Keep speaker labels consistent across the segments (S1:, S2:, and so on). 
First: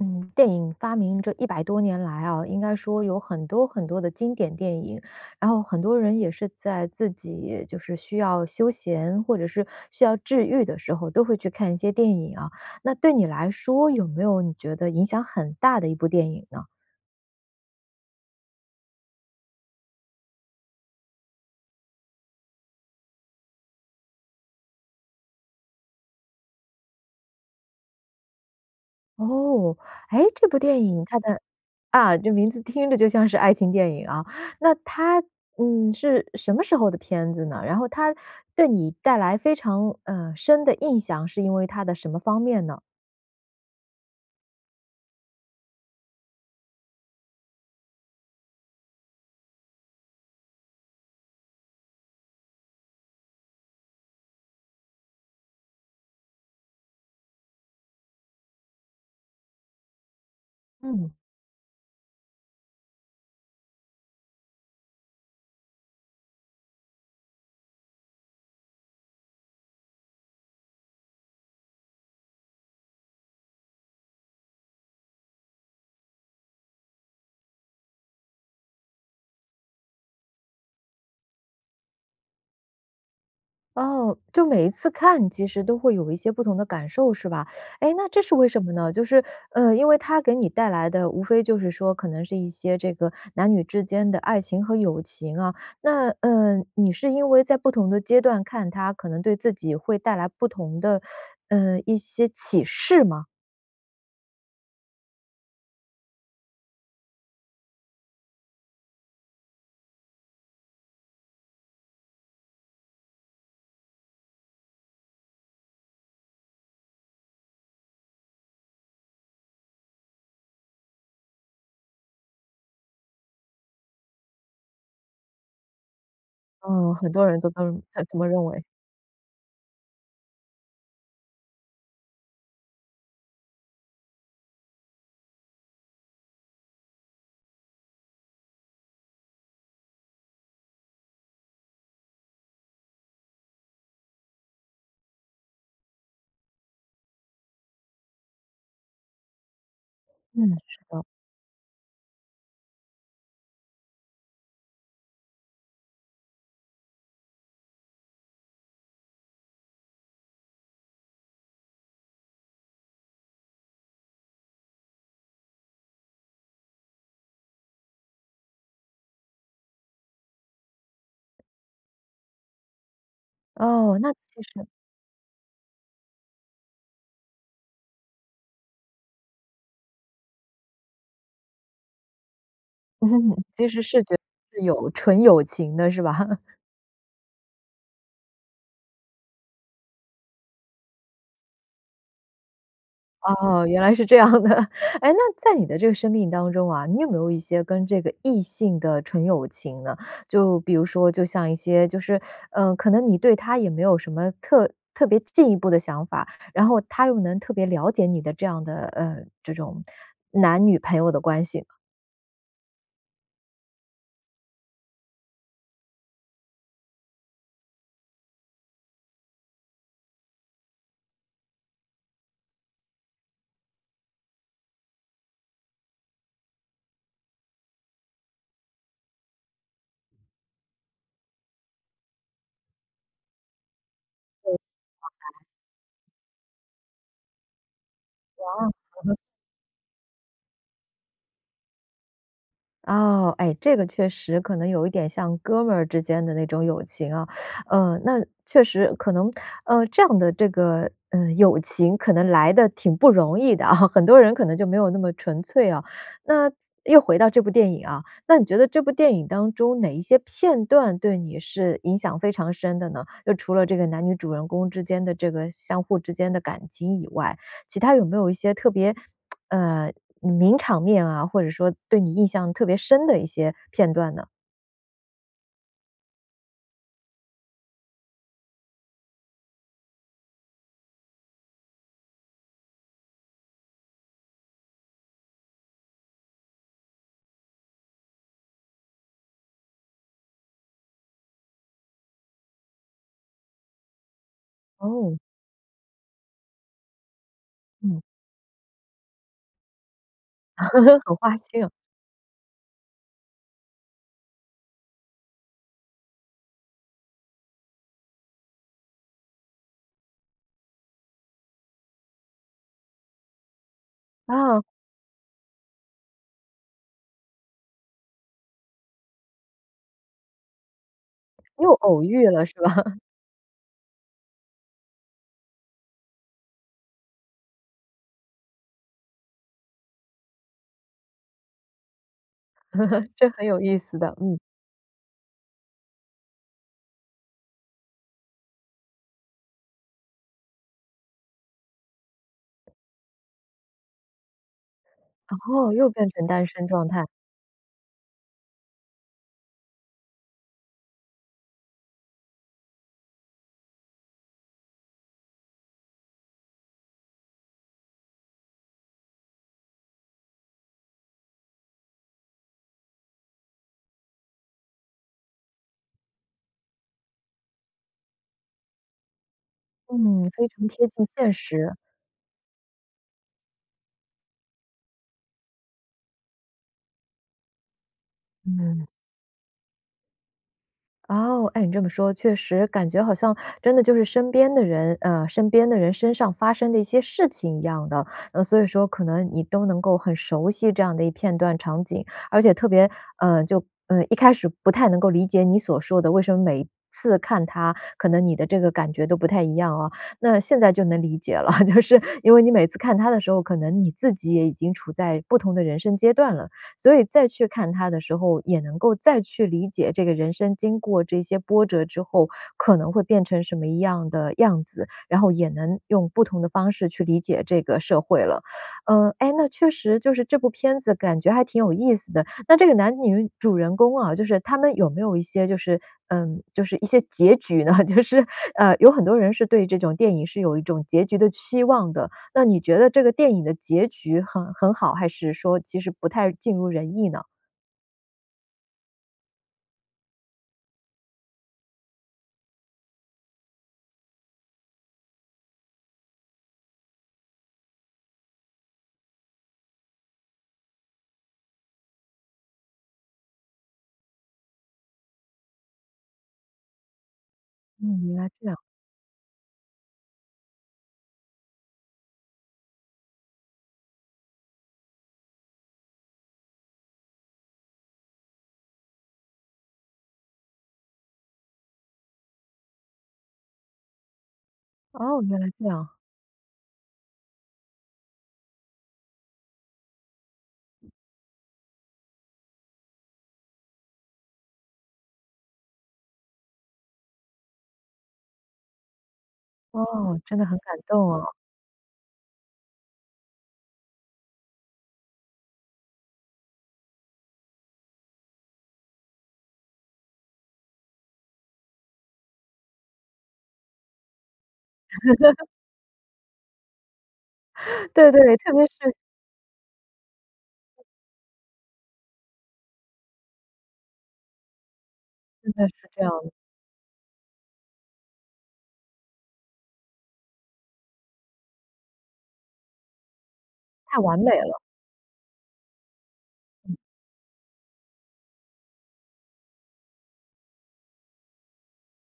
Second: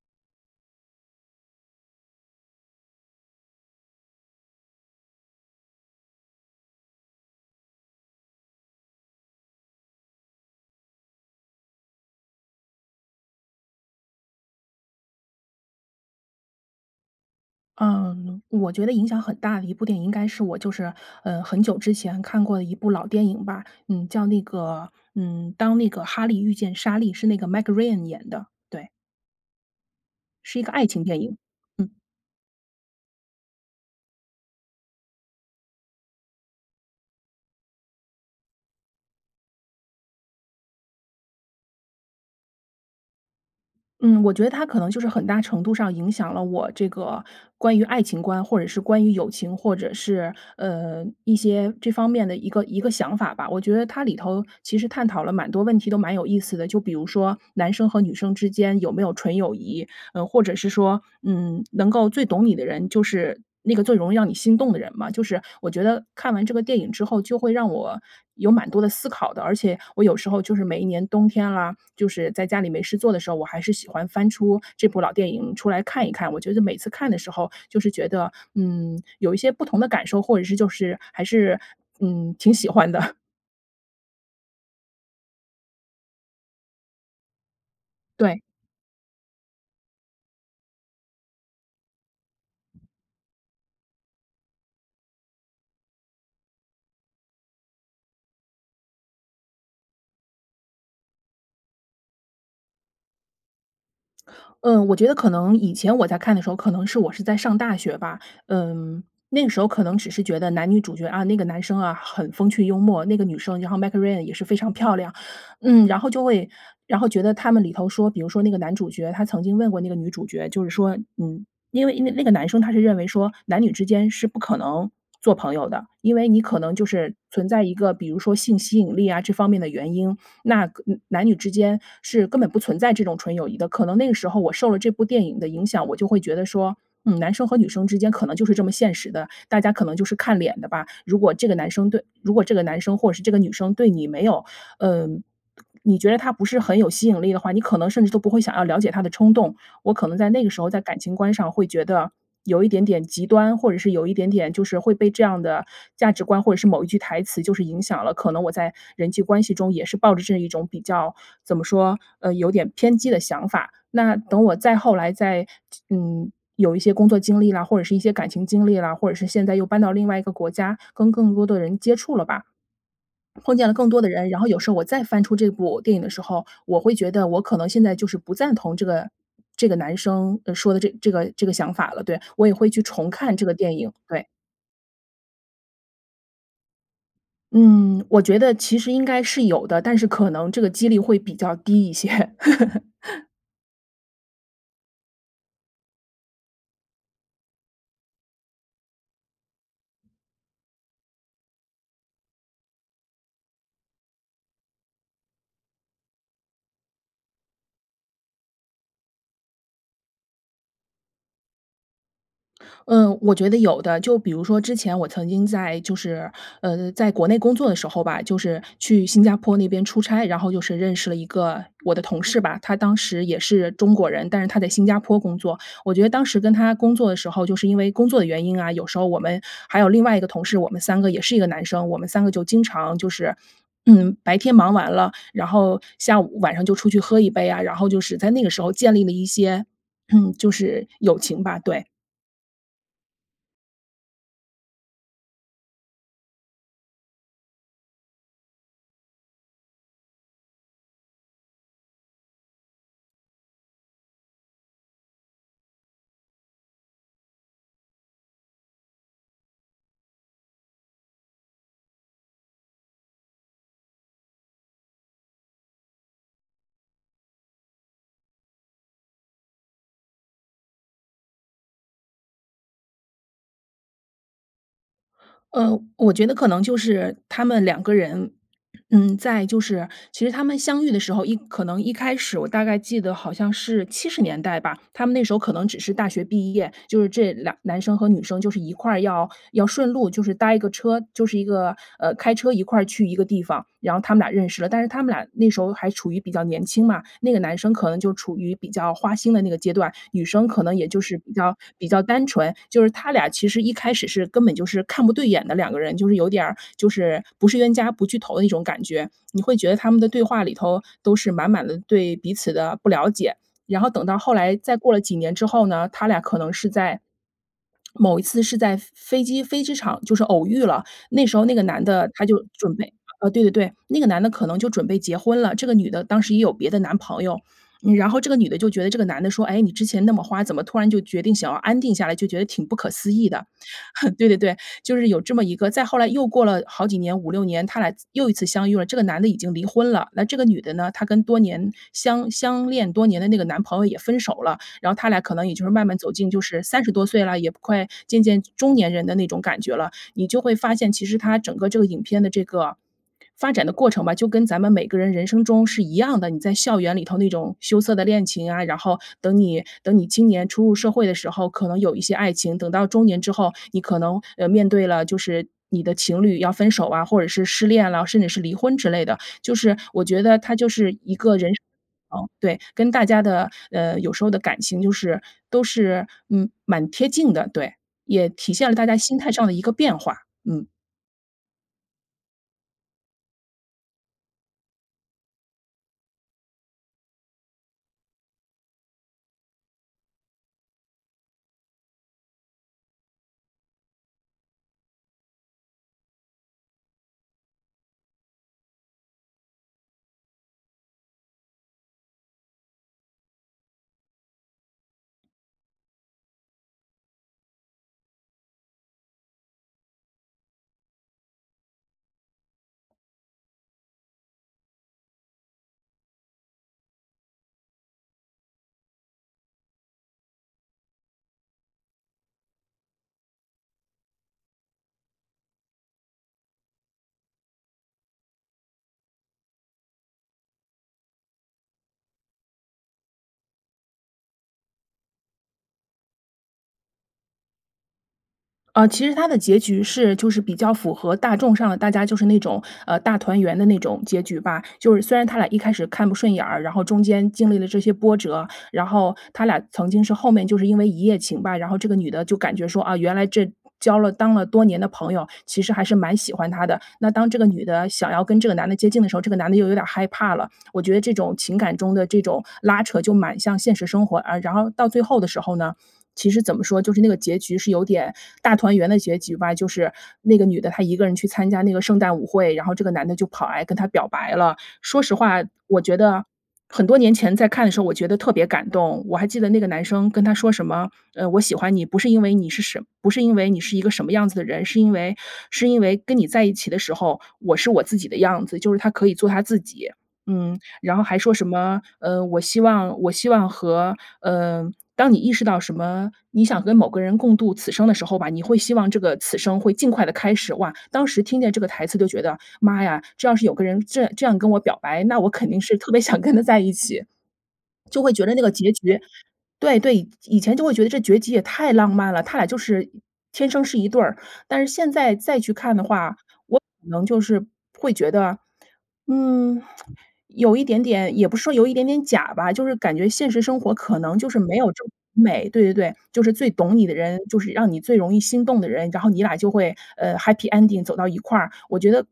S1: 嗯，电影发明这100多年来啊，应该说有很多很多的经典电影，然后很多人也是在自己就是需要休闲或者是需要治愈的时候都会去看一些电影啊，那对你来说有没有你觉得影响很大的一部电影呢？
S2: 嗯，我觉得影响很大的一部电影应该是我就是，呃，很久之前看过的一部老电影吧。嗯，叫那个，嗯，《当那个哈利遇见莎莉》，是那个 Meg Ryan 演的，对。
S1: 哦，哎，这部
S2: 是一个
S1: 电
S2: 爱情
S1: 影它
S2: 电影，
S1: 的
S2: 嗯。
S1: 啊，这名字听着就像是爱情电影啊，那它嗯，是什么时候的片子呢？然后它对你带来非常，啊，深的印象，是因为它的什么方面呢？
S2: 嗯，我觉得它可能就是很大程度上影响了我这个关于爱情观，或者是关于友情，或者是，呃，一些这方面的一个一个想法吧。我觉得它里头其实探讨了蛮多问题都蛮有意思的，就比如说男生和女生之间有没有纯友谊，呃，或者是说，
S1: 嗯。
S2: 嗯，能够最懂你的人就是，那个最容易让你心动的人嘛，就是我觉得看完这个电影之后就会让我有蛮多的思考的。而且我有时候就是每一年冬天啦，就是在家里没事做的时候，我还是喜欢翻出这部老电影出来看一看。我觉得每次看的时候，就是觉得，嗯，有一些不同的感受，或者是就是还是嗯，挺喜欢的。
S1: 哦，就每一次看其实都会有一些不同的感受是吧？哎，那这是
S2: 对。
S1: 为什么呢？就是，呃，因为它给你带来的无非就是说可能是一些这个男女之间的爱情和友情啊。那呃，你是因为在不同的阶段看它可能对自己会带来不同的，呃，一些启示吗？
S2: 嗯，我觉得可能以前我在看的时候，可能是我是在上大学吧，嗯，那个时候可能只是觉得男女主角啊，那个男生啊很风趣幽默，那个女生，然后 Meg Ryan 也是非常漂亮。嗯，然后就会然后觉得他们里头说，比如说那个男主角，他曾经问过那个女主角，就是说嗯，因为因为那个男生他是认为说男女之间是不可能做朋友的，因为你可能就
S1: 嗯，很
S2: 是
S1: 多人
S2: 存
S1: 都这
S2: 在
S1: 么
S2: 一个
S1: 都
S2: 比
S1: 这
S2: 如
S1: 么
S2: 说
S1: 认
S2: 性
S1: 为。
S2: 吸引力啊这方面的原因，那根男女之间是根本不存在这种纯友谊的。可能那个时候我受了这部电影的影响，我就会觉得说，嗯，男生和女生之间可能就是这么现实的，大家可能就是看脸的吧。如果这个男生对如果这个男生或者是这个女生对你没有嗯，你觉得他不是很有吸引力的话，你可能甚至都不会想要了解他的冲动。我可能在那
S1: 嗯，
S2: 个时候在
S1: 是
S2: 感
S1: 的。
S2: 情观上会觉得有一点点极端，或者是有一点点就是会被这样的价值观或者是某一句台词就是影响了，可能我在人际关系中也是抱着这一种比较怎么说，呃，有点偏激的想法。那等我再后来再嗯，有一些工作经历啦，或者是一些感情经历啦，或者是现在又搬到另外一个国家，跟更多的人接触了吧，碰见了更
S1: 哦，
S2: 多的
S1: 那
S2: 人，然
S1: 其
S2: 后有
S1: 实
S2: 时候我再翻出这部电影的时候，我会觉得我可能现在就是不赞同这个这个男生说的这这个这个想法了，对，我也会去重看 这个
S1: 其
S2: 电
S1: 实
S2: 影，
S1: 是觉得
S2: 对。
S1: 是有纯友情的是吧？
S2: 嗯，我觉得其实应该是有的，但是可能这个几率会比较低一些。
S1: 哦，原来是这样的。哎，那在你的生命当中啊，你有没有一些跟这个异性的纯友情呢？就比如说，就像一些就是 呃，可能你对他也没有什么特特别进一步的想法，然后他又能特别了解你的这样的，呃，这种男女朋友的关系吗？
S2: 嗯，我觉得有的。就比如说之前我曾经在就是，呃，在国内工作的时候吧，就是去新加坡那边出差，然后就是认识了一个我的同事吧，他当时也是中国人，但是他在新加坡工作。我觉得当时跟他工作的时候，就是因为工作的原因啊，有时候我们还有另外一个同事，我们3个也是一个男生，我们3个就经常就是，白天忙完了，然后下午晚上就出去喝一杯啊，然后就是在那个时
S1: 哦。
S2: 候建立
S1: 嗯
S2: 了
S1: 哼。
S2: 一些，就是友情吧，对。
S1: 哦，哎，这个确实可能有一点像哥们儿之间的那种友情啊，呃，那确实可能呃，这样的这个，呃，友情可能来得挺不容易的啊，很多人可能就没有那么纯粹啊。那又回到这部电影啊，那你觉得这部电影当中哪一些片段对你是影响非常深的呢？就除了这个男女主人公之间的这个相互之间的感情以外，其它有没有一些特别，呃名场面啊，或者说对你印象特别深的一些片段呢？
S2: 呃，我觉得可能就是他们两个人，嗯，在就是其实他们相遇的时候一可能一开始我大概记得好像是70年代吧，他们那时候可能只是大学毕业，就是这两男生和女生就是一块要要顺路，就是搭一个车，就是一个呃，开车一块儿去一个地方，然后他们俩认识了。但是他们
S1: 哦。
S2: 俩那时候还处于比较年轻嘛，那个男生可能
S1: 嗯。
S2: 就处于比较花心的那个阶段，女生可能也就
S1: 很
S2: 是比
S1: 花
S2: 较
S1: 心啊。
S2: 比较单纯，就是他俩其实一开始是根本就是看不对眼的两个人，就是有点儿就是不是冤家不聚头的那种感觉，你会觉得他们的对话里头都是满满的对彼此的不了解。然后等到后来
S1: 啊。
S2: 再过了几年之后呢，他俩可能是在某一次是在飞机飞机场就是偶遇了，那时候那个
S1: 又
S2: 男
S1: 偶
S2: 的他
S1: 遇了
S2: 就
S1: 是吧？
S2: 准备 呃，对对对，那个男的可能就准备结婚了，这个女的当时也有别的男朋友，然后这个女的就觉得这个男的说：“哎，你之前那么花，怎么突然就决定想要安定下来？”就觉得挺不可 思
S1: 这
S2: 议
S1: 很
S2: 的。
S1: 有意思的，
S2: 对对
S1: 嗯。
S2: 对，就是有这么一个再后来又过了好几年，5-6年，他俩又一次相遇了，这个男的已经离婚了，那这个女的呢，她跟多年相相恋多年的那个男朋友也分手了，然后他俩可能也就是
S1: 哦，
S2: 慢
S1: 又
S2: 慢
S1: 变
S2: 走
S1: 成
S2: 进就
S1: 单
S2: 是
S1: 身
S2: 三
S1: 状
S2: 十
S1: 态。
S2: 多岁了，也不快渐渐中年人的那种感觉了。你就会发现，其实它整个这个影片的这个发展的过程吧，就跟咱们每个人人生中是一样的，你在校园里头那种羞涩的恋情啊，然后等你等你青年初入社会的时候，可能有一些爱情，等到中年之后，你可能，呃，面对了就是你的情侣要分手啊，或者是失恋了，甚至是离婚之类的，就是我
S1: 嗯，
S2: 觉得
S1: 非
S2: 它
S1: 常
S2: 就
S1: 贴
S2: 是
S1: 近
S2: 一
S1: 现
S2: 个人生
S1: 实。
S2: 过程对，跟大家的，呃，有时候的感情就是都是嗯，蛮贴近的，对，也体现了
S1: 嗯。
S2: 大家心态上的一个变化，嗯。
S1: 哦，哎，你这么说，确实感觉好像真的就是身边的人呃，身边的人身上发生的一些事情一样的。所以说可能你都能够很熟悉这样的片段场景，而且特别呃，就呃，一开始不太能够理解你所说的，为什么每次看它可能你的这个感觉都不太一样啊，那现在就能理解了，就是因为你每次看它的时候，可能你自己也已经处在不同的人生阶段了。所以再去看它的时候，也能够再去理解这个人生经过这些波折之后可能会变成什么样的样子，然后也能用不同的方式去理解这个社会了。呃，哎，那确实就是这部片子感觉还挺有意思的，那这个男女主人公啊，就是他们有没有一些就是呃，就是一些结局呢？就是，呃，有很多人是对这种电影是有一种结局的期望的，那你觉得这个电影的结局很很好，还是说其实不太尽如人意呢？
S2: 呃，其实他的结局是就是比较符合大众上的，大家就是那种，呃，大团圆的那种结局吧。就是虽然他俩一开始看不顺眼儿，然后中间经历了这些波折，然后他俩曾经是后面就是因为一夜情吧，然后这个女的就感觉说，啊，原来这交了当了多年的朋友，其实还是蛮喜欢他的。那当这个女的
S1: 嗯，
S2: 想
S1: 原
S2: 要
S1: 来
S2: 跟
S1: 这
S2: 这个
S1: 样。
S2: 男的接近的时候，这个男的又有点害怕了，我觉得这种情感中的这种拉扯就蛮像现实生活啊。然后到最后的时候呢，其实怎么说，就是那个结局是有点大团圆的结局吧，就是那个女的她一个人去参加那个圣诞舞会，然后这个男的就跑来跟她表白了。说实
S1: 哦，原
S2: 话，
S1: 来这
S2: 我
S1: 样。
S2: 觉得很多年前在看的时候，我觉得特别感动，我还记得那个男生跟她说什么：”呃，我喜欢你，不是因为你是什不是因为你是一个什么样子的人，是因为是因为跟你在一起的时候，我是我自己的样子。“就是他可以做他自己。
S1: 哦，真的很
S2: 嗯，
S1: 感
S2: 然后
S1: 动
S2: 还
S1: 哦。
S2: 说什么，呃，我希望我希望和呃当你意识到什么你想跟某个人共度此生的时候吧，你会希望这个此生会尽快地开始。哇，当时听见这个台词都觉得，妈呀，这要是有个人这样这样跟我表白，那我 肯定是特别想跟他在一起，就
S1: 对
S2: 会觉得
S1: 对，
S2: 那个
S1: 特别
S2: 结
S1: 是
S2: 局对对，以前就会觉得这结局也太浪漫了，他俩就是天生是一对儿，但是现在再
S1: 现
S2: 去
S1: 在是
S2: 看的
S1: 这
S2: 话，
S1: 样。
S2: 我可能就是会觉得，嗯，有一点点也不是说有一点点假吧，就是感觉现实生活
S1: 太
S2: 可
S1: 完
S2: 能就
S1: 美
S2: 是没
S1: 了。
S2: 有这么美对对对，就是最懂你的人，就是让你最容易心动的人，然后你俩就会，呃，happy ending 走到一块儿。我觉得，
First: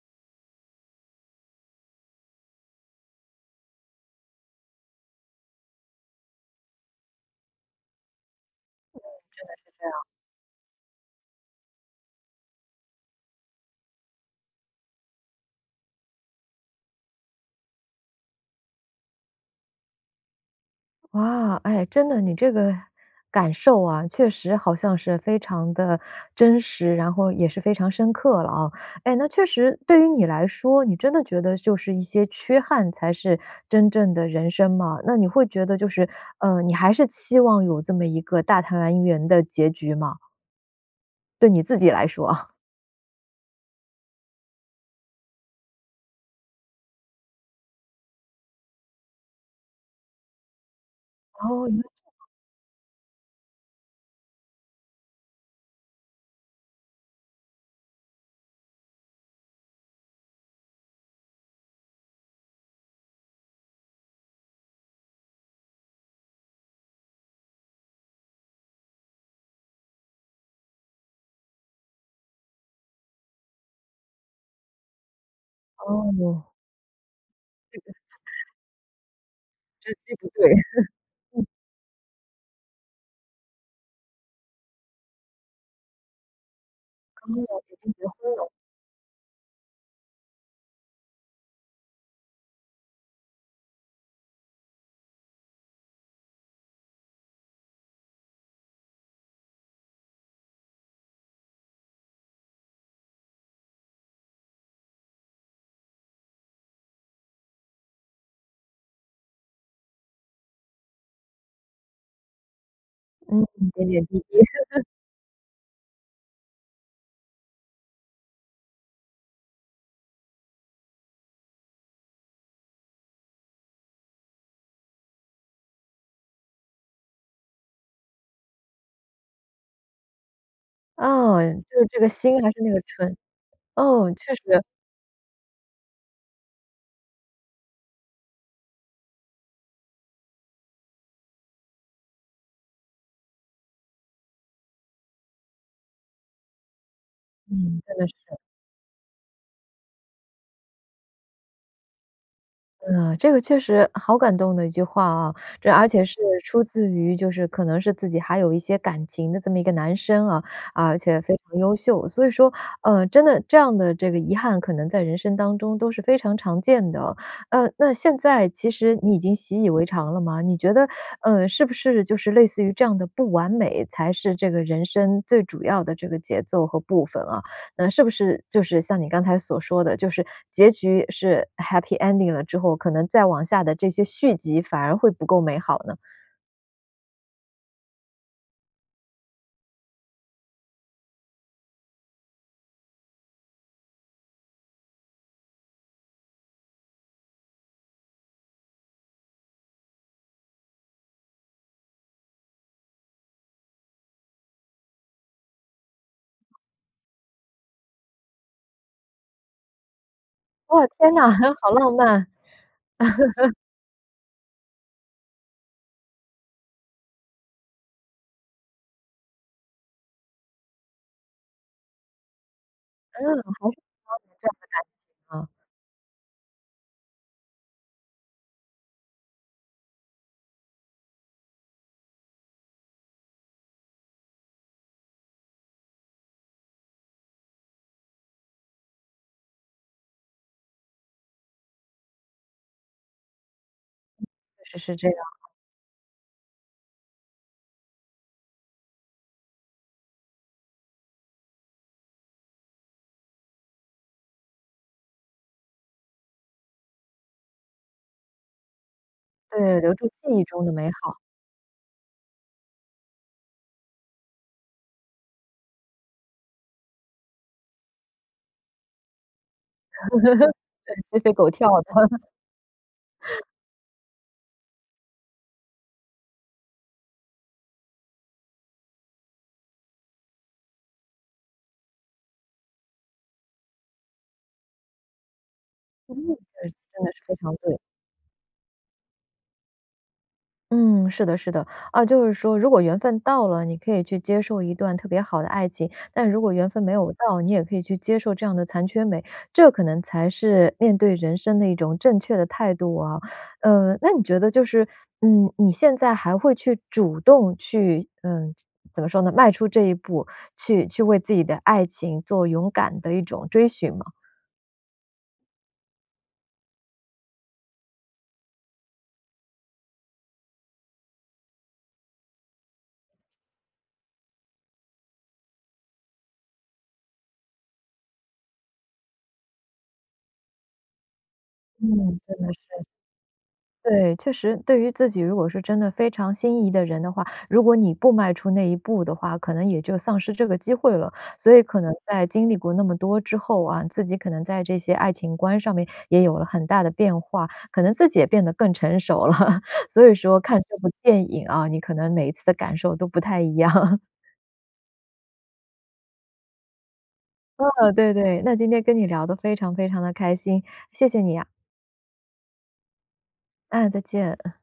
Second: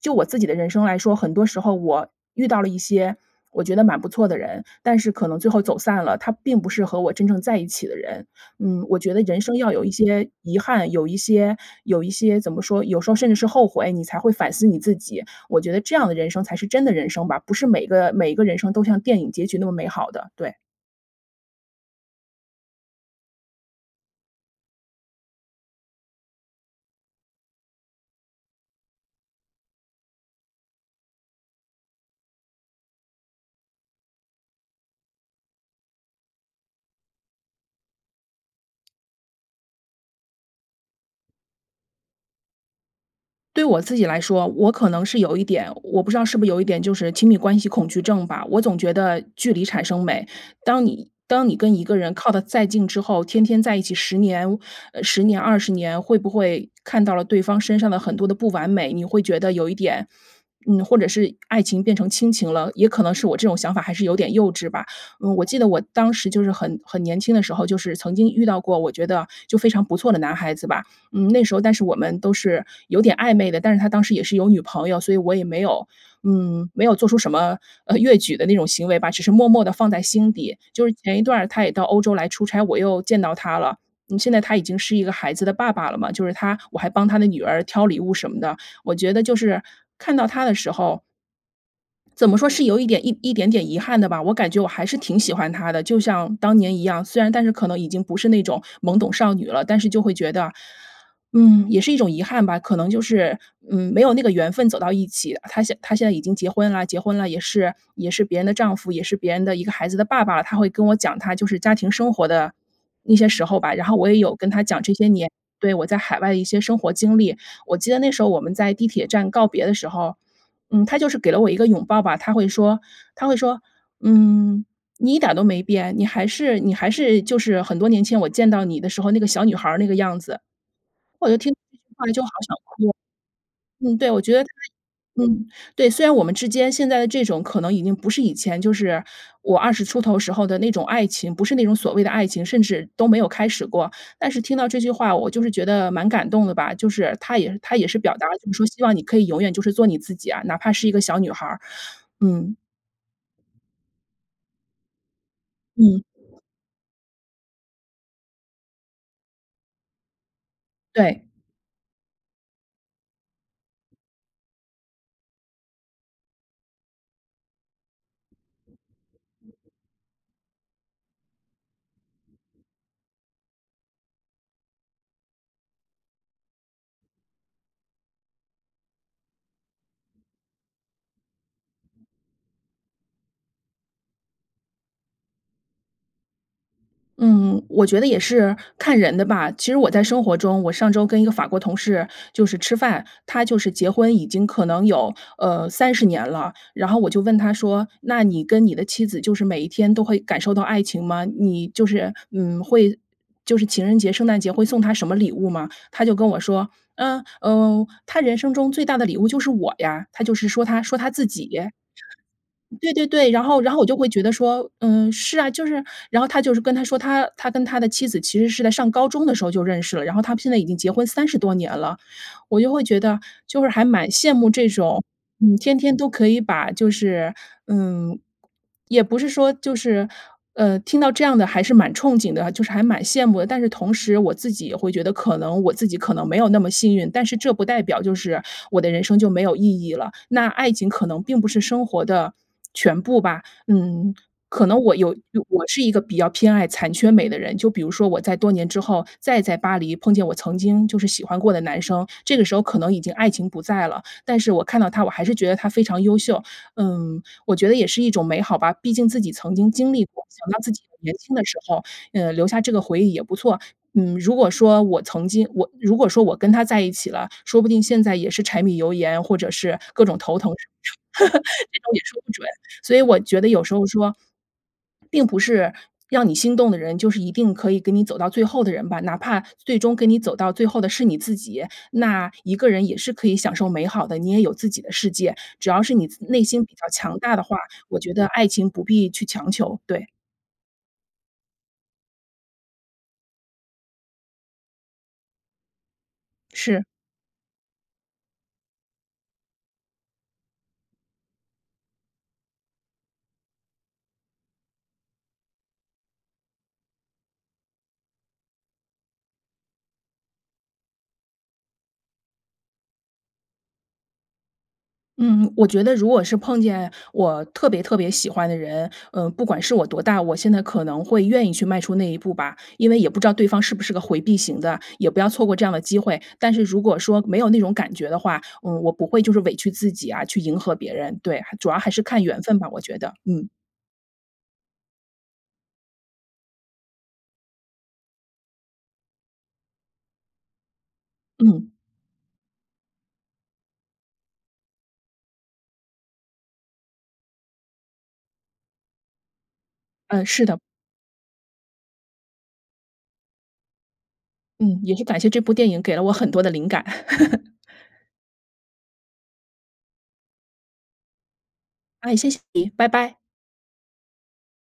S2: 就我自己的人生来说，很多时候我遇到了一些，我觉得蛮不错的人，但是可能最后走散了，他并不是和我真正在一起的人。嗯，我
S1: 嗯，
S2: 觉得人
S1: 真的
S2: 生要
S1: 是这
S2: 有一
S1: 样。
S2: 些遗憾，有一些有一些怎么说，有时候甚至是后悔，你才会反思你自己，我觉得这样的人生才是真的人生吧，不是每个每一个人生都像电影结局那么美好的，对。
S1: 哇，哎，真的，你这个感受啊，确实好像是非常地真实，然后也是非常深刻了啊。哎，那确实对于你来说，你真的觉得就是一些缺憾才是真正的人生吗？那你会觉得就是，呃，你还是期望有这么一个大团圆的结局吗？对你自己来说啊。
S2: 对我自己来说，我可能是有一点我不知道是不是有一点就是亲密关系恐惧症吧，我总觉得距离产生美。当你当你
S1: 哦，
S2: 跟一个人 靠得再近之后，天天在一起10年10年、20年会不会看到了对方身上的很多的不完美，你会觉得有一点嗯，或者是爱情变成亲情了，也可能是我这种想法还是有点幼稚吧。嗯，我记得我当时就是很很年轻的时候，就是曾经遇到过，我觉得就非常不错的男孩子吧，嗯，那时候但是我们都是有点暧昧的，但是他当时也是有女朋友，所以我也没有，
S1: 哦。
S2: 嗯，没有做出什么，呃，越举的 那种行为吧，只是默默地放
S1: 时
S2: 在
S1: 机不
S2: 心
S1: 对。
S2: 底。就 是前一段儿他也到欧洲来出差，我又见到他了，嗯，现在他已经是一个孩子的爸爸了嘛，就是他我还帮他的女
S1: 哦，
S2: 儿
S1: 已
S2: 挑
S1: 经
S2: 礼
S1: 结
S2: 物什
S1: 婚
S2: 么
S1: 了。
S2: 的。我觉得就是看到他的时候怎么说是有一点一一点点遗憾的吧，我感觉我还是挺喜欢他的，就像当年一样。虽然但是可能已经不是那种懵懂少女了，但是就会觉得，嗯也是一种遗憾吧，可能就是，嗯，没有那个缘分走到一起。他现他现在已经结婚了结婚了，也是也是别人的丈夫，也是别人的一个孩子的爸爸，他会跟我讲他就是家庭生活的那些
S1: 嗯，
S2: 时候吧，
S1: 点
S2: 然后
S1: 点
S2: 我也
S1: 滴滴。
S2: 有跟他讲 这些年对，我在海外的一些生活经历。我记得那时候我们在地铁站告别的时候，嗯，他就是给了我一个拥抱吧，他会说他会说：“嗯，你一点儿都没变，你还是你还是就是很多年前我见到你的时候，那个小女孩儿那个样子。“我就
S1: 哦，
S2: 听到这
S1: 就
S2: 句
S1: 是这
S2: 话
S1: 个
S2: 就好
S1: 心还是
S2: 想
S1: 那个纯
S2: 哭嗯，对，
S1: 嗯，
S2: 我觉
S1: 确
S2: 得他
S1: 实。
S2: 嗯，对，虽然我们之间现在的这种可能已经不是以前，就是我20出头时候的那种爱情，不是那种所谓的爱情，甚至都没有开始过，但是听到这句话我就是觉得蛮感动的吧，就是他也他
S1: 嗯，
S2: 也
S1: 真
S2: 是
S1: 的
S2: 表
S1: 是。
S2: 达了，就是说希望你可以永远就是做你自己啊，哪怕是一个小女孩儿，嗯。
S1: 呃，这个确实好感动的一句话啊，而
S2: 嗯。
S1: 且是出自于就是可能是自己还有一些感情的这么一个男生啊，而且
S2: 对。
S1: 非常优秀，所以说，呃，真的这样的这个遗憾可能在人生当中都是非常常见的。呃，那现在其实你已经习以为常了吗？你觉得，呃，是不是就是类似于这样的不完美，才是这个人生最主要的这个节奏和部分啊？那是不是就是像你刚才所说的，就是结局是 happy ending 了之后，可能再往下的这些续集反而会不够美好呢？
S2: 嗯，我觉得也是看人的吧，其实我在生活中我上周跟一个法国同事就是吃饭。他就是结婚已经可能有，呃，30年了，然后我就问他说，“那你跟你的妻子就是每一天都会感受到爱情吗？你就是，嗯，会就是情人节、圣诞节会送她什么礼物吗？”他就跟我说：“嗯嗯，她人生中最大的礼物就是我呀。”他就是说他
S1: 哇，
S2: 说他
S1: 天哪，
S2: 自己。
S1: 好浪漫。
S2: 对对对，然 后然后我就会觉得说，“嗯，是啊。”就是然后他就是跟她说他他跟他的妻子其实是在上高中的时候就认识了，然后他们现在已经结婚30多年了。我就会觉
S1: 嗯。
S2: 得，就是还蛮羡慕这种，嗯，天天都可以把就是嗯，也不是说就是呃，听到这样的还是蛮憧憬的，就是还蛮羡慕的。但是同时我自己也会觉得，可能我自己可能没有那么幸运，但是这不代表就是我的人生就没有意义了，那爱情可能并不是生活的全部吧。嗯，可
S1: 确实
S2: 能我
S1: 是这
S2: 有
S1: 样啊。
S2: 我是一个比较偏爱残缺美的人，就比如说我在多年之后，再在巴黎碰见我曾经就是喜欢过的男生，这个时候可能已经爱情不在了，但是我看到他，我还是觉得他非常优秀。嗯，我觉得也是一种美好吧，毕竟自己曾经
S1: 对，
S2: 经
S1: 留
S2: 历
S1: 住
S2: 过，
S1: 记忆
S2: 想到
S1: 中
S2: 自
S1: 的
S2: 己
S1: 美
S2: 年
S1: 好。
S2: 轻的时候，呃留下这个回忆也不错。嗯，如果说我曾经我如果说我跟他在一起了，说不定现在也是柴米油盐，或者是各 种头疼，
S1: 对，鸡
S2: 这
S1: 飞狗跳的。
S2: 种也说不准。所以我觉 得有时候说，并不是让你心动的人，就是一定可以给你走到最后的人吧，哪怕最终跟你走到最后的是你自己，那一个人也是可以享受美好的，你也有自己的世界。只要是你
S1: 真
S2: 自
S1: 的
S2: 内心
S1: 对，
S2: 比较
S1: 这还
S2: 强
S1: 是非
S2: 大的
S1: 常
S2: 话，
S1: 对的。
S2: 我觉得爱情不必去强求，对。
S1: 嗯，是的是的，啊，就是说如果缘分到了，你可以去接受一段特别好的爱情，但如果缘分
S2: 是。
S1: 没有到，你也可以去接受这样的残缺美，这可能才是面对人生的一种正确的态度啊。嗯，那你觉得就是，嗯，你现在还会去主动去嗯，怎么说呢，迈出这一步，去去为自己的爱情做勇敢的一种追寻吗？
S2: 嗯，我觉得如果是碰见我特别特别喜欢的人，呃，不管是我多大，我现在可能会愿意去迈出那一步吧。因为也不知道对方是不是个回避型的，也不要错过这样的机会，但是如果说没有那种感觉的话，嗯，我不会就是委屈自己啊，去迎合别人。对，主要还是
S1: 嗯，
S2: 看
S1: 真
S2: 缘
S1: 的
S2: 分
S1: 是。
S2: 吧，我觉得，嗯。
S1: 对，确实，对于自己如果是真的非常心仪的人的话，如果你不迈出那一步的话，可能也就丧失这个机会了，所以
S2: 嗯。
S1: 可能在经历过那么多之后啊，自己可能在这些爱情观上面也有了很大的变化，可能自己也变得更成熟了，所以
S2: 嗯，
S1: 说
S2: 是的。
S1: 看这部电影哦，你可能每一次的感受都不太一样。
S2: 嗯，也是感谢这部电影给了我很多的灵感。
S1: 嗯，对对。那今天跟你聊得非常非常地开心，谢谢你啊。
S2: 哎，谢谢你，拜拜。
S1: 嗯，再见。